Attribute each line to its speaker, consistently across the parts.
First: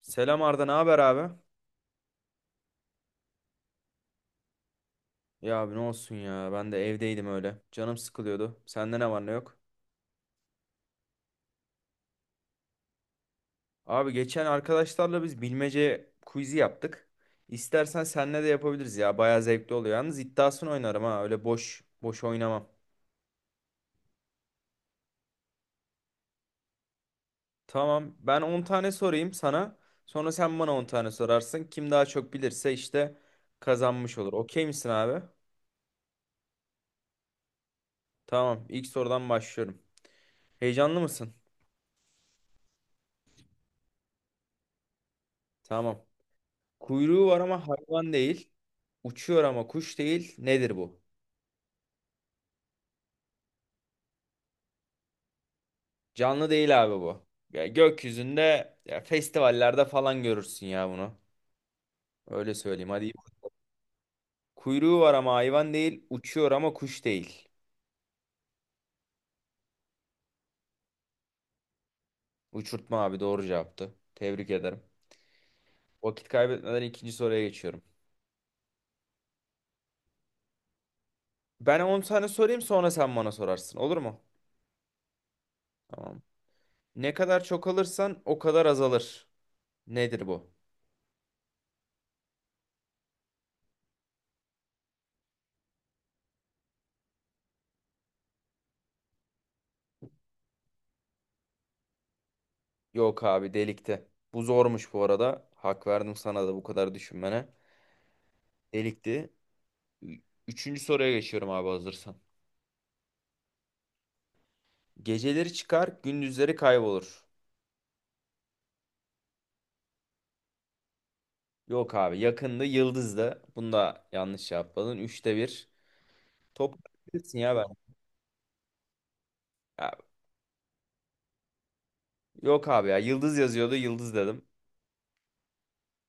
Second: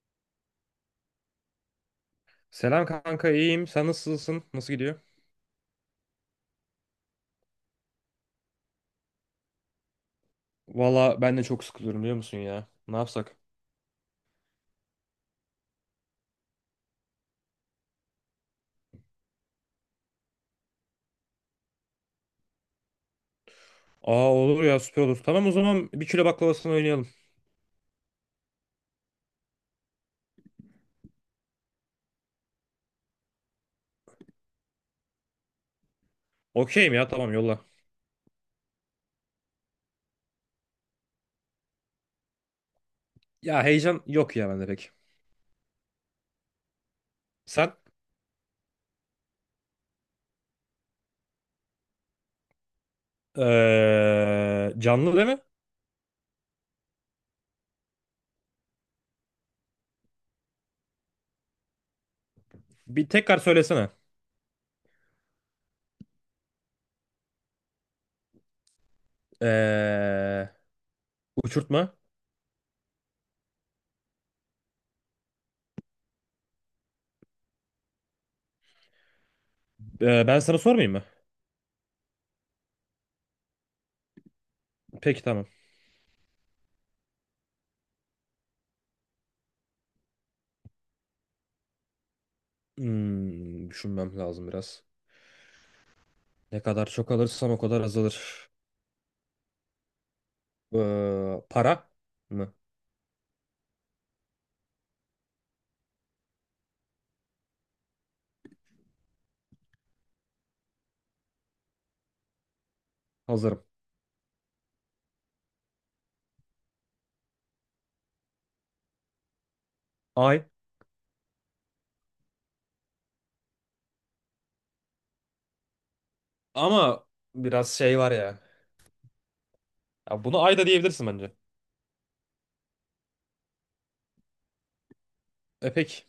Speaker 1: Selam Arda, ne haber abi?
Speaker 2: Selam kanka iyiyim. Sen nasılsın? Nasıl gidiyor?
Speaker 1: Ya abi ne olsun ya, ben de evdeydim öyle. Canım sıkılıyordu. Sende ne var ne yok?
Speaker 2: Valla ben de çok sıkılıyorum biliyor musun ya? Ne yapsak?
Speaker 1: Abi geçen arkadaşlarla biz bilmece quiz'i yaptık. İstersen seninle de yapabiliriz ya. Bayağı zevkli oluyor. Yalnız iddiasını oynarım ha. Öyle boş boş oynamam.
Speaker 2: Aa olur ya süper olur. Tamam o zaman bir kilo baklavasını oynayalım.
Speaker 1: Tamam. Ben 10 tane sorayım sana. Sonra sen bana 10 tane sorarsın. Kim daha çok bilirse işte kazanmış olur. Okey misin abi?
Speaker 2: Okeyim ya tamam yolla.
Speaker 1: Tamam. İlk sorudan başlıyorum. Heyecanlı mısın?
Speaker 2: Ya heyecan yok ya bende pek.
Speaker 1: Tamam. Kuyruğu var ama
Speaker 2: Sen
Speaker 1: hayvan değil. Uçuyor ama kuş değil. Nedir bu?
Speaker 2: canlı değil mi?
Speaker 1: Canlı değil abi bu. Ya gökyüzünde ya festivallerde falan görürsün ya bunu. Öyle söyleyeyim
Speaker 2: Bir
Speaker 1: hadi.
Speaker 2: tekrar söylesene.
Speaker 1: Kuyruğu var ama hayvan değil. Uçuyor ama kuş değil.
Speaker 2: Eee Uçurtma.
Speaker 1: Uçurtma abi doğru cevaptı. Tebrik ederim. Vakit kaybetmeden ikinci soruya geçiyorum.
Speaker 2: Ben sana sormayayım mı?
Speaker 1: Ben 10 tane sorayım sonra sen bana sorarsın. Olur mu?
Speaker 2: Peki tamam.
Speaker 1: Tamam. Ne kadar çok alırsan o kadar azalır. Nedir bu?
Speaker 2: Düşünmem lazım biraz. Ne kadar çok alırsam o kadar azalır. Para mı?
Speaker 1: Yok abi delikti. Bu zormuş bu arada. Hak verdim sana da bu kadar düşünmene. Delikti. Ü- Üçüncü soruya geçiyorum abi hazırsan.
Speaker 2: Hazırım.
Speaker 1: Geceleri çıkar, gündüzleri kaybolur.
Speaker 2: Ay.
Speaker 1: Yok abi yakında yıldızda. Bunu da yanlış yapmadın. Üçte bir. Top
Speaker 2: Ama
Speaker 1: bilirsin ya ben.
Speaker 2: biraz şey var ya.
Speaker 1: Ya,
Speaker 2: Ya bunu ayda diyebilirsin bence.
Speaker 1: yok abi ya yıldız yazıyordu yıldız dedim.
Speaker 2: Epek.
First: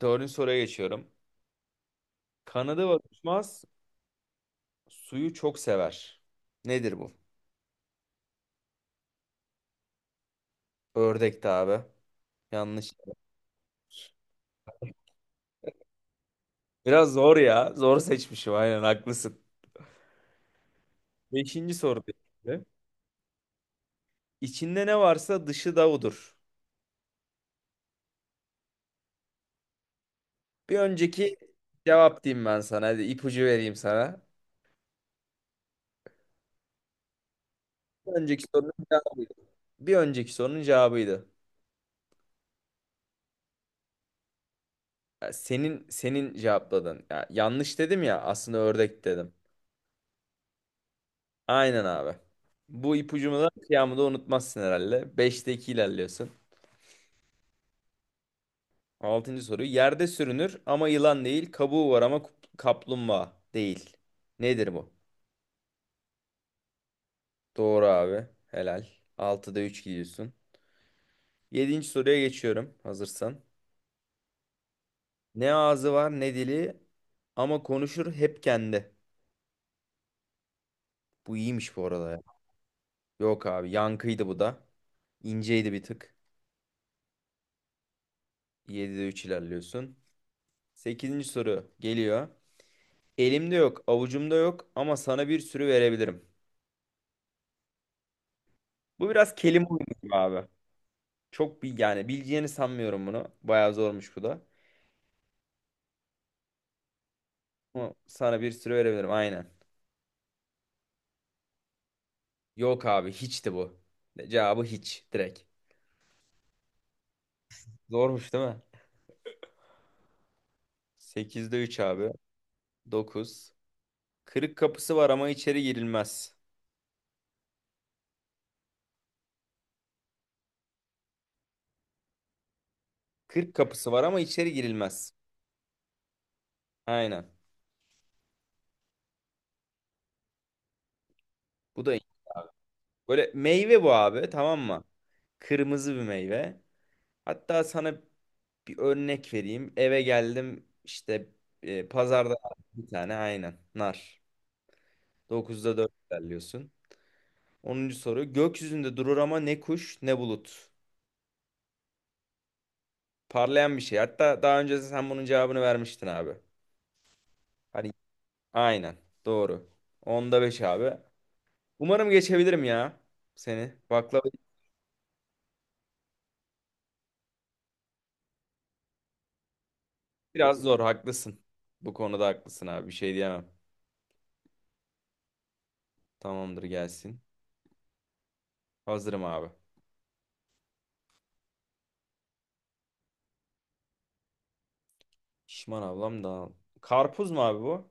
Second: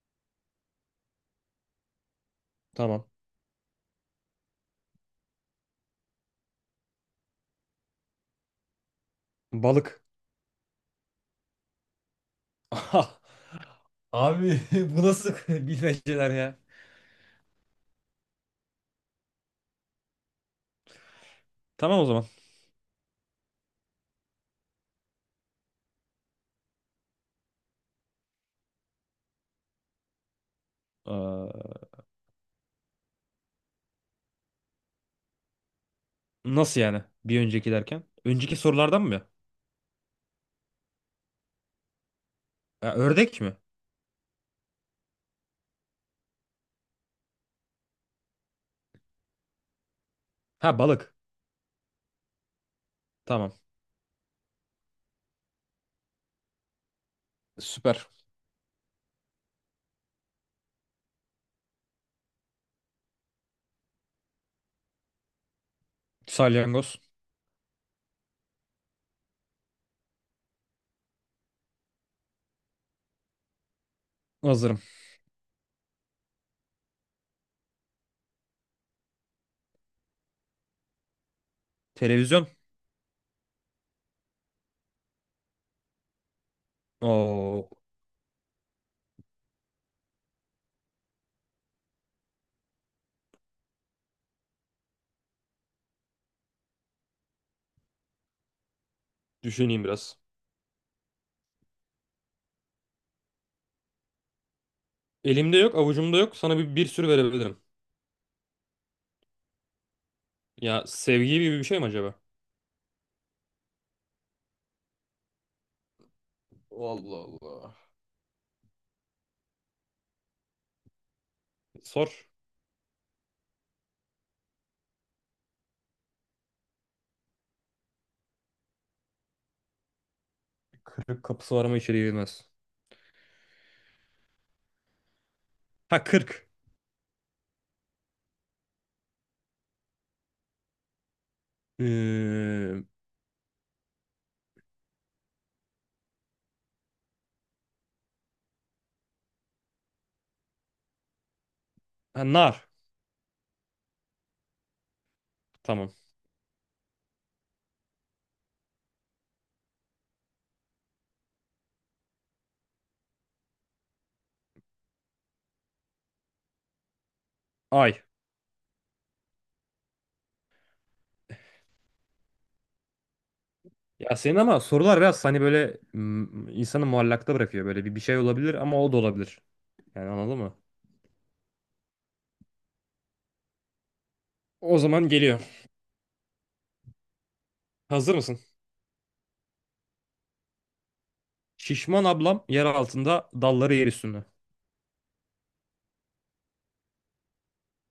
Speaker 1: Dördüncü soruya geçiyorum. Kanadı var
Speaker 2: Tamam.
Speaker 1: uçmaz, suyu çok sever. Nedir bu?
Speaker 2: Balık.
Speaker 1: Ördekti abi. Yanlış.
Speaker 2: Aha. Abi bu nasıl bilmeceler ya?
Speaker 1: Biraz zor ya. Zor seçmişim, aynen haklısın. Beşinci
Speaker 2: Tamam
Speaker 1: soru
Speaker 2: o zaman.
Speaker 1: şimdi. İçinde ne varsa dışı da odur. Bir önceki
Speaker 2: Ee,
Speaker 1: cevap diyeyim ben sana. Hadi ipucu vereyim sana.
Speaker 2: Nasıl yani? Bir önceki derken.
Speaker 1: Bir önceki
Speaker 2: Önceki
Speaker 1: sorunun
Speaker 2: sorulardan mı?
Speaker 1: cevabıydı. Bir önceki sorunun cevabıydı.
Speaker 2: Ya, ördek mi?
Speaker 1: Ya, senin cevapladın. Ya yanlış dedim ya, aslında ördek dedim.
Speaker 2: Ha balık.
Speaker 1: Aynen abi. Bu ipucumu da
Speaker 2: Tamam.
Speaker 1: kıyamı da unutmazsın herhalde. 5'te 2 ilerliyorsun.
Speaker 2: Süper.
Speaker 1: Altıncı soru. Yerde sürünür ama yılan değil. Kabuğu var ama kaplumbağa değil. Nedir bu?
Speaker 2: Salyangoz.
Speaker 1: Doğru abi. Helal. Altıda 3 gidiyorsun. Yedinci soruya geçiyorum hazırsan.
Speaker 2: Hazırım.
Speaker 1: Ne ağzı var ne dili ama konuşur hep kendi. Bu iyiymiş bu arada ya.
Speaker 2: Televizyon.
Speaker 1: Yok abi yankıydı bu da. İnceydi bir tık.
Speaker 2: Oo.
Speaker 1: 7'de 3 ilerliyorsun. Sekizinci soru geliyor. Elimde yok, avucumda yok ama sana bir sürü verebilirim. Bu biraz kelime oyunu
Speaker 2: Düşüneyim
Speaker 1: gibi
Speaker 2: biraz.
Speaker 1: abi. Çok bir yani bileceğini sanmıyorum bunu. Bayağı zormuş bu da.
Speaker 2: Elimde yok, avucumda yok. Sana bir sürü verebilirim.
Speaker 1: Ama sana bir sürü verebilirim, aynen.
Speaker 2: Ya sevgi gibi bir şey mi acaba?
Speaker 1: Yok abi hiçti bu. Cevabı hiç direkt.
Speaker 2: Allah Allah.
Speaker 1: Zormuş değil mi? 8'de 3 abi.
Speaker 2: Sor.
Speaker 1: 9, Kırık kapısı var ama içeri girilmez.
Speaker 2: Kırık kapısı var ama içeri girmez.
Speaker 1: Kırk kapısı var ama içeri girilmez.
Speaker 2: Ha 40.
Speaker 1: Aynen. Bu da iyi.
Speaker 2: Ee,
Speaker 1: Böyle meyve bu abi, tamam mı? Kırmızı bir meyve. Hatta sana bir örnek vereyim. Eve geldim işte,
Speaker 2: ha,
Speaker 1: pazarda
Speaker 2: nar.
Speaker 1: bir tane, aynen nar. 9'da 4
Speaker 2: Tamam.
Speaker 1: ilerliyorsun. Onuncu soru. Gökyüzünde durur ama ne kuş ne bulut. Parlayan bir şey. Hatta daha önce sen bunun cevabını vermiştin abi. Hani
Speaker 2: Ay.
Speaker 1: aynen doğru. 10'da 5 abi. Umarım geçebilirim ya seni.
Speaker 2: Ya
Speaker 1: Baklava
Speaker 2: senin ama sorular biraz hani böyle insanı muallakta bırakıyor. Böyle bir şey olabilir ama o da olabilir. Yani anladın mı?
Speaker 1: biraz zor, haklısın. Bu konuda haklısın abi, bir şey diyemem.
Speaker 2: O zaman geliyor.
Speaker 1: Tamamdır, gelsin.
Speaker 2: Hazır mısın?
Speaker 1: Hazırım abi.
Speaker 2: Şişman ablam yer altında dalları yer üstünde.
Speaker 1: Şişman ablam da. Karpuz mu abi bu?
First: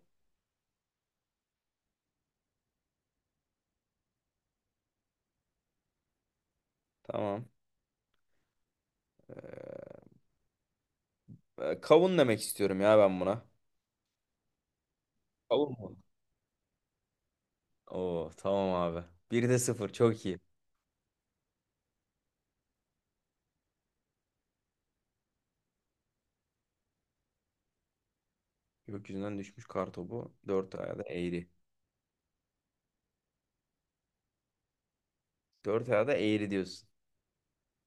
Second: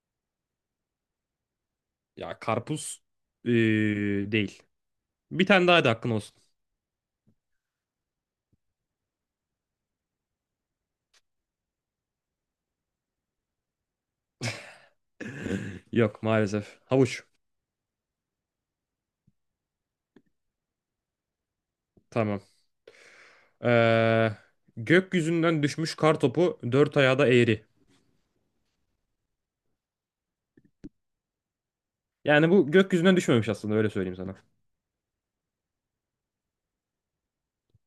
Speaker 2: Ya karpuz ee, değil. Bir tane daha da hakkın olsun.
Speaker 1: Tamam. Kavun demek istiyorum ya ben buna. Kavun mu?
Speaker 2: Yok maalesef. Havuç.
Speaker 1: Oo tamam abi. Bir de sıfır, çok iyi.
Speaker 2: Tamam. Ee, Gökyüzünden düşmüş kar topu dört ayağı da eğri.
Speaker 1: Gökyüzünden düşmüş kartopu. Dört ayağı da eğri.
Speaker 2: Yani bu gökyüzünden düşmemiş aslında öyle söyleyeyim sana.
Speaker 1: Dört ayağı da eğri diyorsun.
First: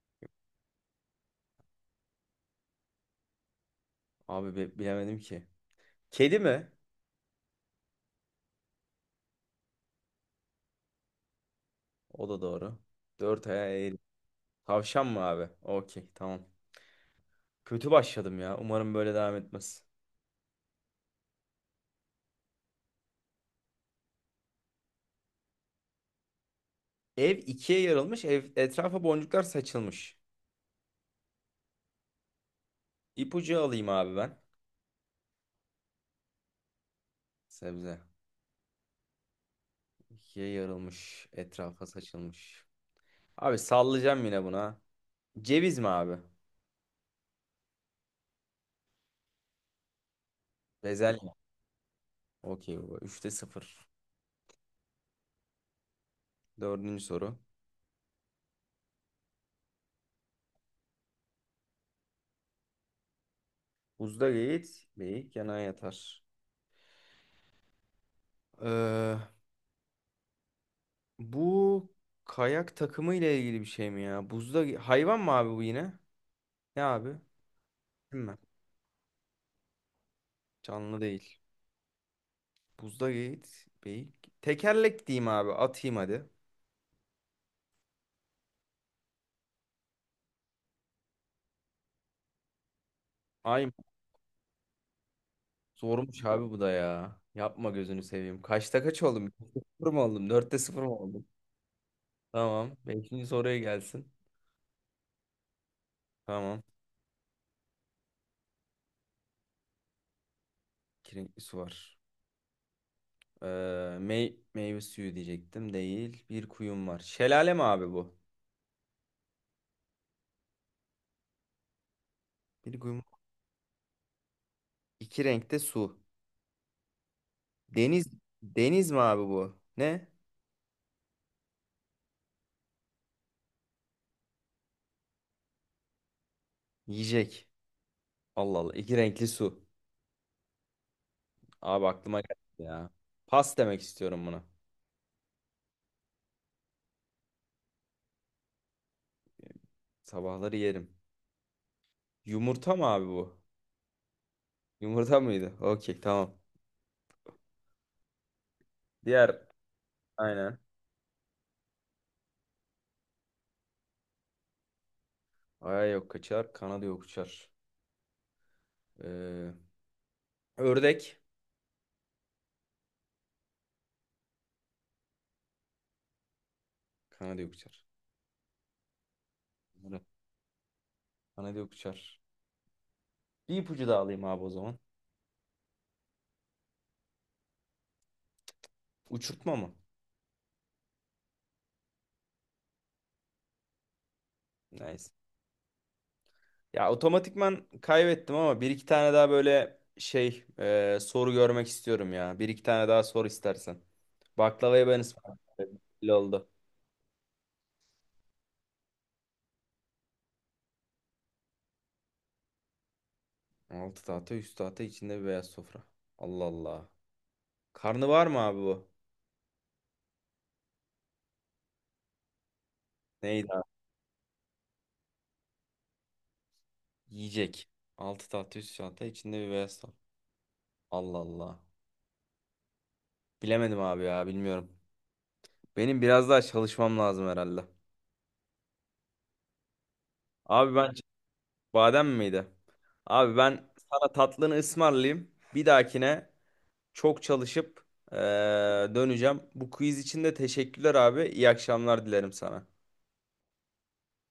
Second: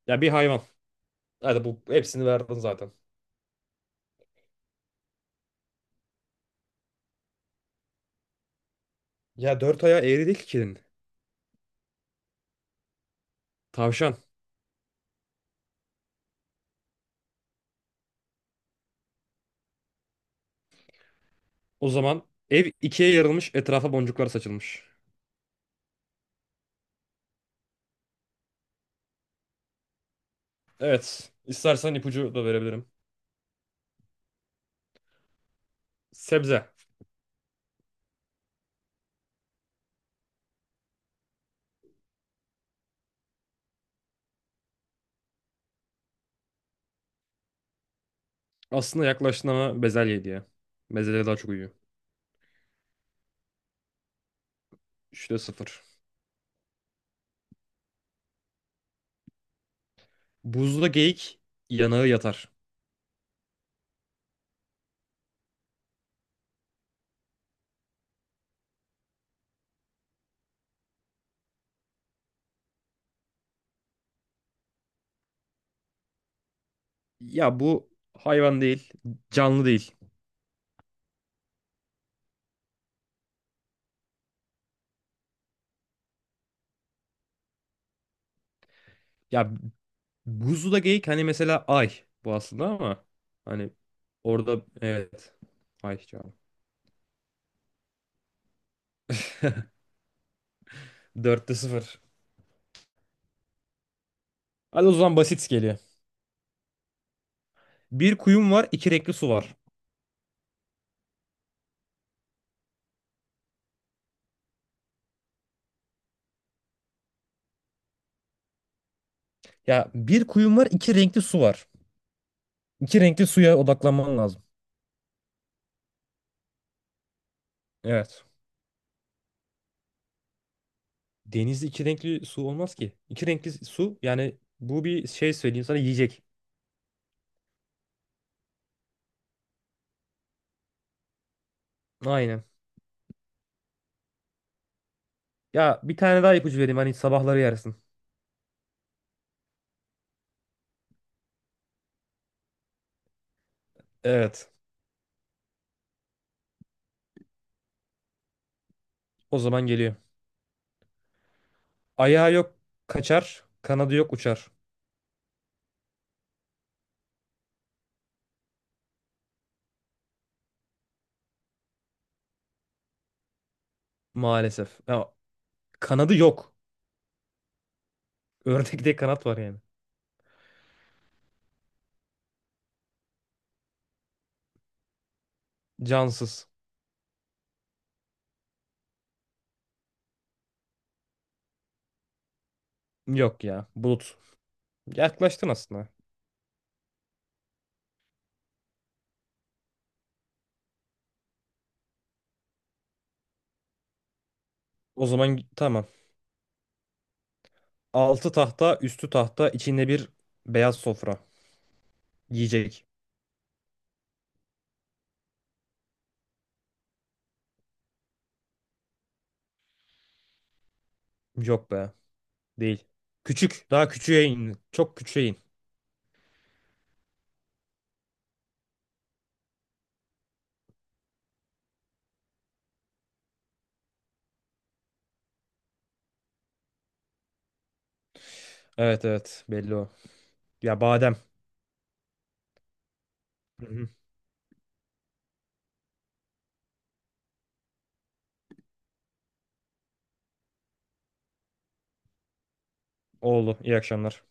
Speaker 2: Ya bir hayvan. Hadi bu hepsini verdin zaten.
Speaker 1: Abi bilemedim ki. Kedi mi?
Speaker 2: Ya dört ayağı eğri değil ki kedinin.
Speaker 1: O da doğru. Dört ayağı eğri.
Speaker 2: Tavşan.
Speaker 1: Tavşan mı abi? Okey tamam. Kötü başladım ya. Umarım böyle devam etmez.
Speaker 2: O zaman ev ikiye yarılmış, etrafa boncuklar saçılmış.
Speaker 1: Ev ikiye yarılmış. Ev etrafa boncuklar saçılmış.
Speaker 2: Evet. İstersen ipucu da verebilirim.
Speaker 1: İpucu alayım abi ben.
Speaker 2: Sebze.
Speaker 1: Sebze. İkiye yarılmış. Etrafa saçılmış. Abi sallayacağım yine buna. Ceviz mi abi?
Speaker 2: Aslında yaklaştın ama bezelye diye. Bezelye
Speaker 1: Bezelye.
Speaker 2: daha çok uyuyor.
Speaker 1: Okey baba. Üçte sıfır.
Speaker 2: Üçte sıfır.
Speaker 1: Dördüncü soru.
Speaker 2: Buzda geyik yanağı yatar.
Speaker 1: Buzda geyik, geyik yana yatar. Ee, bu kayak takımı ile ilgili bir şey mi ya? Buzda hayvan mı abi bu yine? Ne abi?
Speaker 2: Ya bu
Speaker 1: Değil mi?
Speaker 2: hayvan değil. Canlı değil.
Speaker 1: Canlı değil. Buzda Yiğit Bey. Tekerlek diyeyim abi. Atayım hadi.
Speaker 2: Ya buzda geyik hani mesela ay bu aslında ama
Speaker 1: Ay,
Speaker 2: hani orada evet. Ay
Speaker 1: zormuş
Speaker 2: canım.
Speaker 1: abi bu da ya. Yapma gözünü seveyim. Kaçta kaç oldum? Beşte sıfır mı oldum? Dörtte sıfır mı oldum?
Speaker 2: Dörtte sıfır.
Speaker 1: Tamam. Beşinci soruya gelsin.
Speaker 2: Hadi o zaman basit geliyor.
Speaker 1: Tamam.
Speaker 2: Bir kuyum var, iki renkli su var.
Speaker 1: İki renkli su var. Meyve suyu diyecektim. Değil. Bir kuyum var. Şelale mi abi bu?
Speaker 2: Ya bir kuyum var, iki renkli su var.
Speaker 1: Bir
Speaker 2: İki
Speaker 1: kuyum.
Speaker 2: renkli suya odaklanman lazım.
Speaker 1: İki renkte su. Deniz.
Speaker 2: Evet.
Speaker 1: Deniz mi abi bu? Ne?
Speaker 2: Denizde iki renkli su olmaz ki. İki renkli su yani bu bir şey söyleyeyim sana yiyecek.
Speaker 1: Yiyecek. Allah Allah. İki renkli su. Abi aklıma geldi
Speaker 2: Aynen.
Speaker 1: ya. Pas demek istiyorum buna.
Speaker 2: Ya bir tane daha ipucu vereyim hani sabahları yersin.
Speaker 1: Sabahları yerim. Yumurta mı abi bu?
Speaker 2: Evet.
Speaker 1: Yumurta mıydı? Okey tamam. Diğer
Speaker 2: O zaman geliyor.
Speaker 1: aynen.
Speaker 2: Ayağı yok kaçar, kanadı yok uçar.
Speaker 1: Aya yok kaçar. Kanadı yok uçar. Ee, ördek.
Speaker 2: Maalesef. Ya, kanadı yok.
Speaker 1: Kanadı yok uçar.
Speaker 2: Ördekte kanat var yani.
Speaker 1: Bunları- Kanadı yok uçar. Bir ipucu daha alayım abi o zaman.
Speaker 2: Cansız.
Speaker 1: Uçurtma mı?
Speaker 2: Yok ya. Bulut.
Speaker 1: Nice.
Speaker 2: Yaklaştın aslında.
Speaker 1: Ya otomatikman kaybettim ama bir iki tane daha böyle şey, soru görmek istiyorum ya. Bir iki tane daha sor istersen. Baklavayı ben
Speaker 2: O zaman
Speaker 1: ısmarladım.
Speaker 2: tamam.
Speaker 1: Belli oldu.
Speaker 2: Altı tahta, üstü tahta, içinde bir beyaz sofra. Yiyecek.
Speaker 1: Altı tahta üst tahta, içinde bir beyaz sofra. Allah Allah. Karnı var mı abi bu?
Speaker 2: Yok be. Değil.
Speaker 1: Neydi abi?
Speaker 2: Küçük. Daha küçüğe in. Çok küçüğe in.
Speaker 1: Yiyecek. 6 tahta üst çanta, içinde bir beyaz tahta. Allah Allah. Bilemedim abi ya, bilmiyorum. Benim biraz daha çalışmam lazım herhalde.
Speaker 2: Evet evet. Belli o.
Speaker 1: Abi
Speaker 2: Ya
Speaker 1: ben
Speaker 2: badem.
Speaker 1: badem miydi? Abi ben
Speaker 2: Hı hı.
Speaker 1: sana tatlını ısmarlayayım. Bir dahakine çok çalışıp eee, döneceğim. Bu quiz için de teşekkürler abi. İyi akşamlar dilerim sana.
Speaker 2: Oğlu. İyi akşamlar.